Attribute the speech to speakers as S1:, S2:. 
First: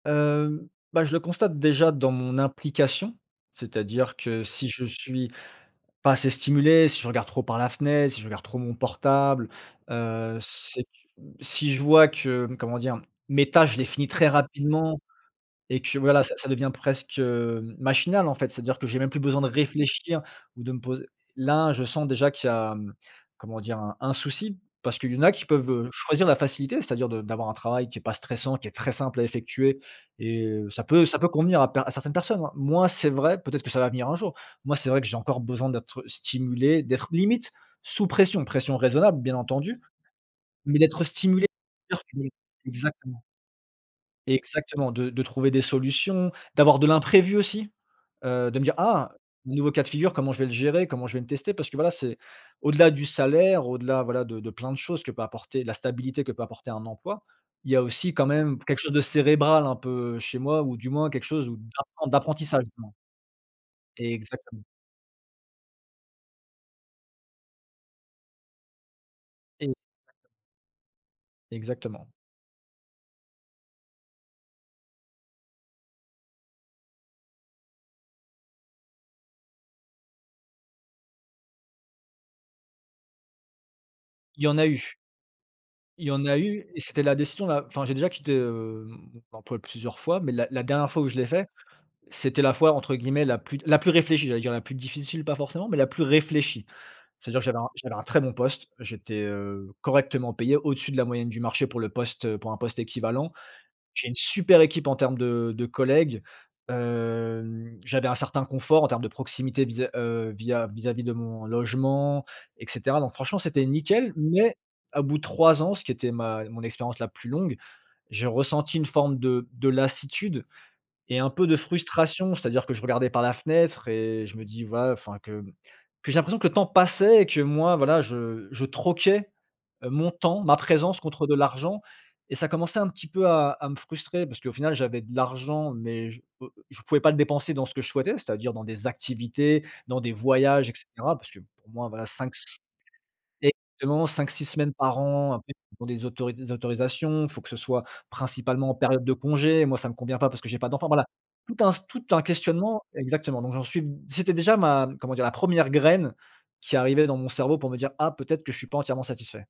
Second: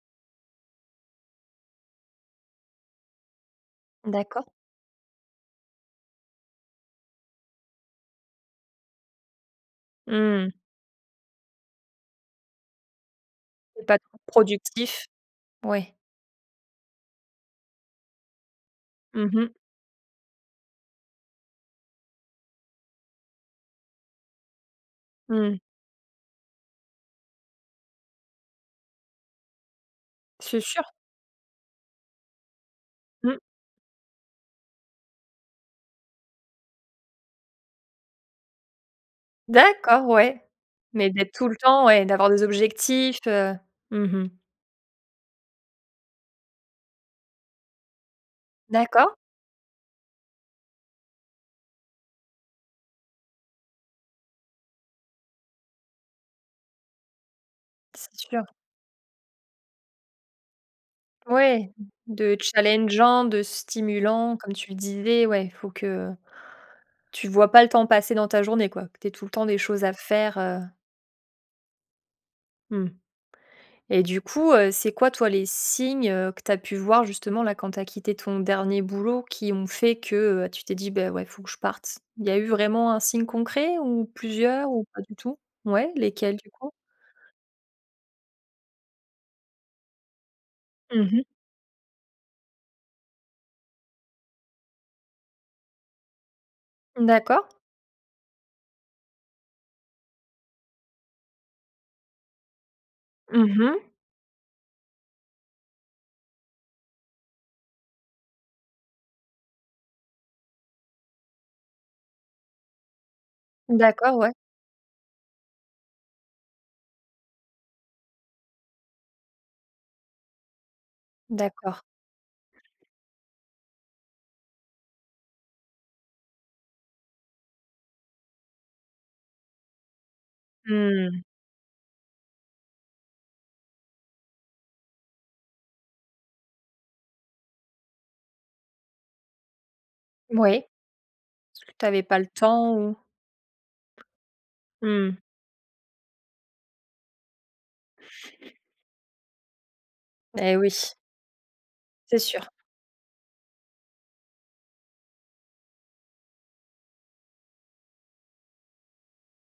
S1: Hem, bah, je le constate déjà dans mon implication, c'est-à-dire que
S2: D'accord.
S1: si je suis pas assez stimulé, si je regarde trop par la fenêtre, si je regarde trop mon portable, heu,
S2: Mmh.
S1: c'est, mmh, si je vois que, comment dire? Mes tâches, je
S2: Tu es
S1: les
S2: pas
S1: finis
S2: trop
S1: très rapidement
S2: productif.
S1: et
S2: Ouais.
S1: que voilà, ça ça devient presque, hem, machinal, en fait, c'est-à-dire que j'ai même plus
S2: Mmh
S1: besoin de
S2: mh.
S1: réfléchir ou de me poser là, je sens déjà qu'il y a, comment dire? Un un souci parce qu'il y en a qui
S2: Mmh.
S1: peuvent, heu, choisir la facilité, c'est-à-dire de d'avoir un travail qui est pas stressant, qui est très simple à effectuer et
S2: C'est
S1: ça
S2: sûr.
S1: peut ça peut convenir à per à certaines personnes. Moi, c'est
S2: Mmh.
S1: vrai, peut-être que ça va venir un jour. Moi, c'est vrai que j'ai encore besoin d'être stimulé, d'être limite sous pression, pression raisonnable, bien entendu,
S2: D'accord, ouais,
S1: mais d'être
S2: mais d'être
S1: stimulé
S2: tout le temps ouais et d'avoir
S1: [unintelligible]
S2: des objectifs,
S1: exactement
S2: heu, mmh mh.
S1: exactement de de trouver des solutions, d'avoir de l'imprévu aussi, heu, de me dire: «Ah,
S2: D'accord.
S1: nouveau cas de figure, comment je vais le gérer? Comment je vais le tester?» parce que voilà, c'est au-delà du salaire, au-delà, voilà, de de plein de choses que peut apporter la stabilité que peut apporter un emploi, il y a aussi, quand
S2: C'est sûr.
S1: même, quelque chose de cérébral un peu chez moi ou du moins, quelque chose
S2: Ouais,
S1: d'apren
S2: de
S1: d'apprentissage, justement.
S2: challengeant, de stimulant, comme
S1: Exactement.
S2: tu le disais. Ouais, faut que tu vois pas le temps passer dans ta journée, quoi, que tu aies tout le temps des choses
S1: Exactement.
S2: à faire, heu
S1: Exactement.
S2: mmh et du coup, heu, c'est quoi toi, les signes, heu, que tu as pu voir justement, là, quand tu as quitté ton dernier boulot qui ont fait que heu, tu t'es dit: «Beh, ouais, faut que je parte?» il y a eu vraiment un signe concret? Ou
S1: Il y en a
S2: plusieurs? Ou
S1: eu
S2: pas du tout? Ouais,
S1: il y en
S2: lesquels
S1: a
S2: du
S1: eu
S2: coup?
S1: et c'était la décision la enfin, j'ai déjà quitté, hem, mon emploi, plusieurs fois, mais la la dernière fois
S2: Mmh
S1: où je
S2: mh.
S1: l'ai fait, c'était la fois, entre guillemets, la plus «la plus réfléchie», j'allais dire: «la plus difficile» pas forcément, mais la plus réfléchie. C'est-à-dire que
S2: D'accord.
S1: j'avais un j'avais un très bon poste, j'étais, heu, correctement payé, au-dessus de la moyenne du marché pour le poste, heu, pour un poste équivalent.
S2: Mmh mh.
S1: J'ai une super équipe en termes de de collègues, hem, j'avais un certain confort en termes de proximité vis, heu, via vis-a-vis de mon logement, et cetera. Donc franchement, c'était nickel,
S2: D'accord, ouais.
S1: mais à bout de 3 ans, ce qui était ma mon expérience la plus longue, j'ai ressenti une forme de de lassitude et un peu de
S2: D'accord.
S1: frustration. C'est-à-dire que je regardais par la fenêtre et je me dis: «Va» enfin, que que j'ai l'impression que le temps passait et que moi voilà, je je troquais, heu, mon temps, ma présence
S2: Mmh.
S1: contre de l'argent et ça commençait un petit peu à à me frustrer parce qu'au final, j'avais de l'argent mais je je pouvais pas le dépenser dans ce que je souhaitais, c'est-à-dire, dans des activités, dans des
S2: Oui,
S1: voyages et
S2: parce
S1: cetera, parce que pour
S2: que tu
S1: moi,
S2: avais
S1: voilà,
S2: pas le
S1: 5 si
S2: temps? Ou
S1: exactement, 5-6 semaines par
S2: Mmh.
S1: an, après il faut des auto des autorisations, il faut que ce soit principalement en période de congé, moi, ça me convient pas parce que
S2: Beh,
S1: j'ai
S2: oui.
S1: pas d'enfant, voila, tout un tout
S2: C'est
S1: un
S2: sûr.
S1: questionnement exactement. Donc j'en suis, c'était déjà ma comment dire, la 1re graine qui arrivait dans mon cerveau pour me dire: «Ah, peut-être que je suis pas entièrement satisfait».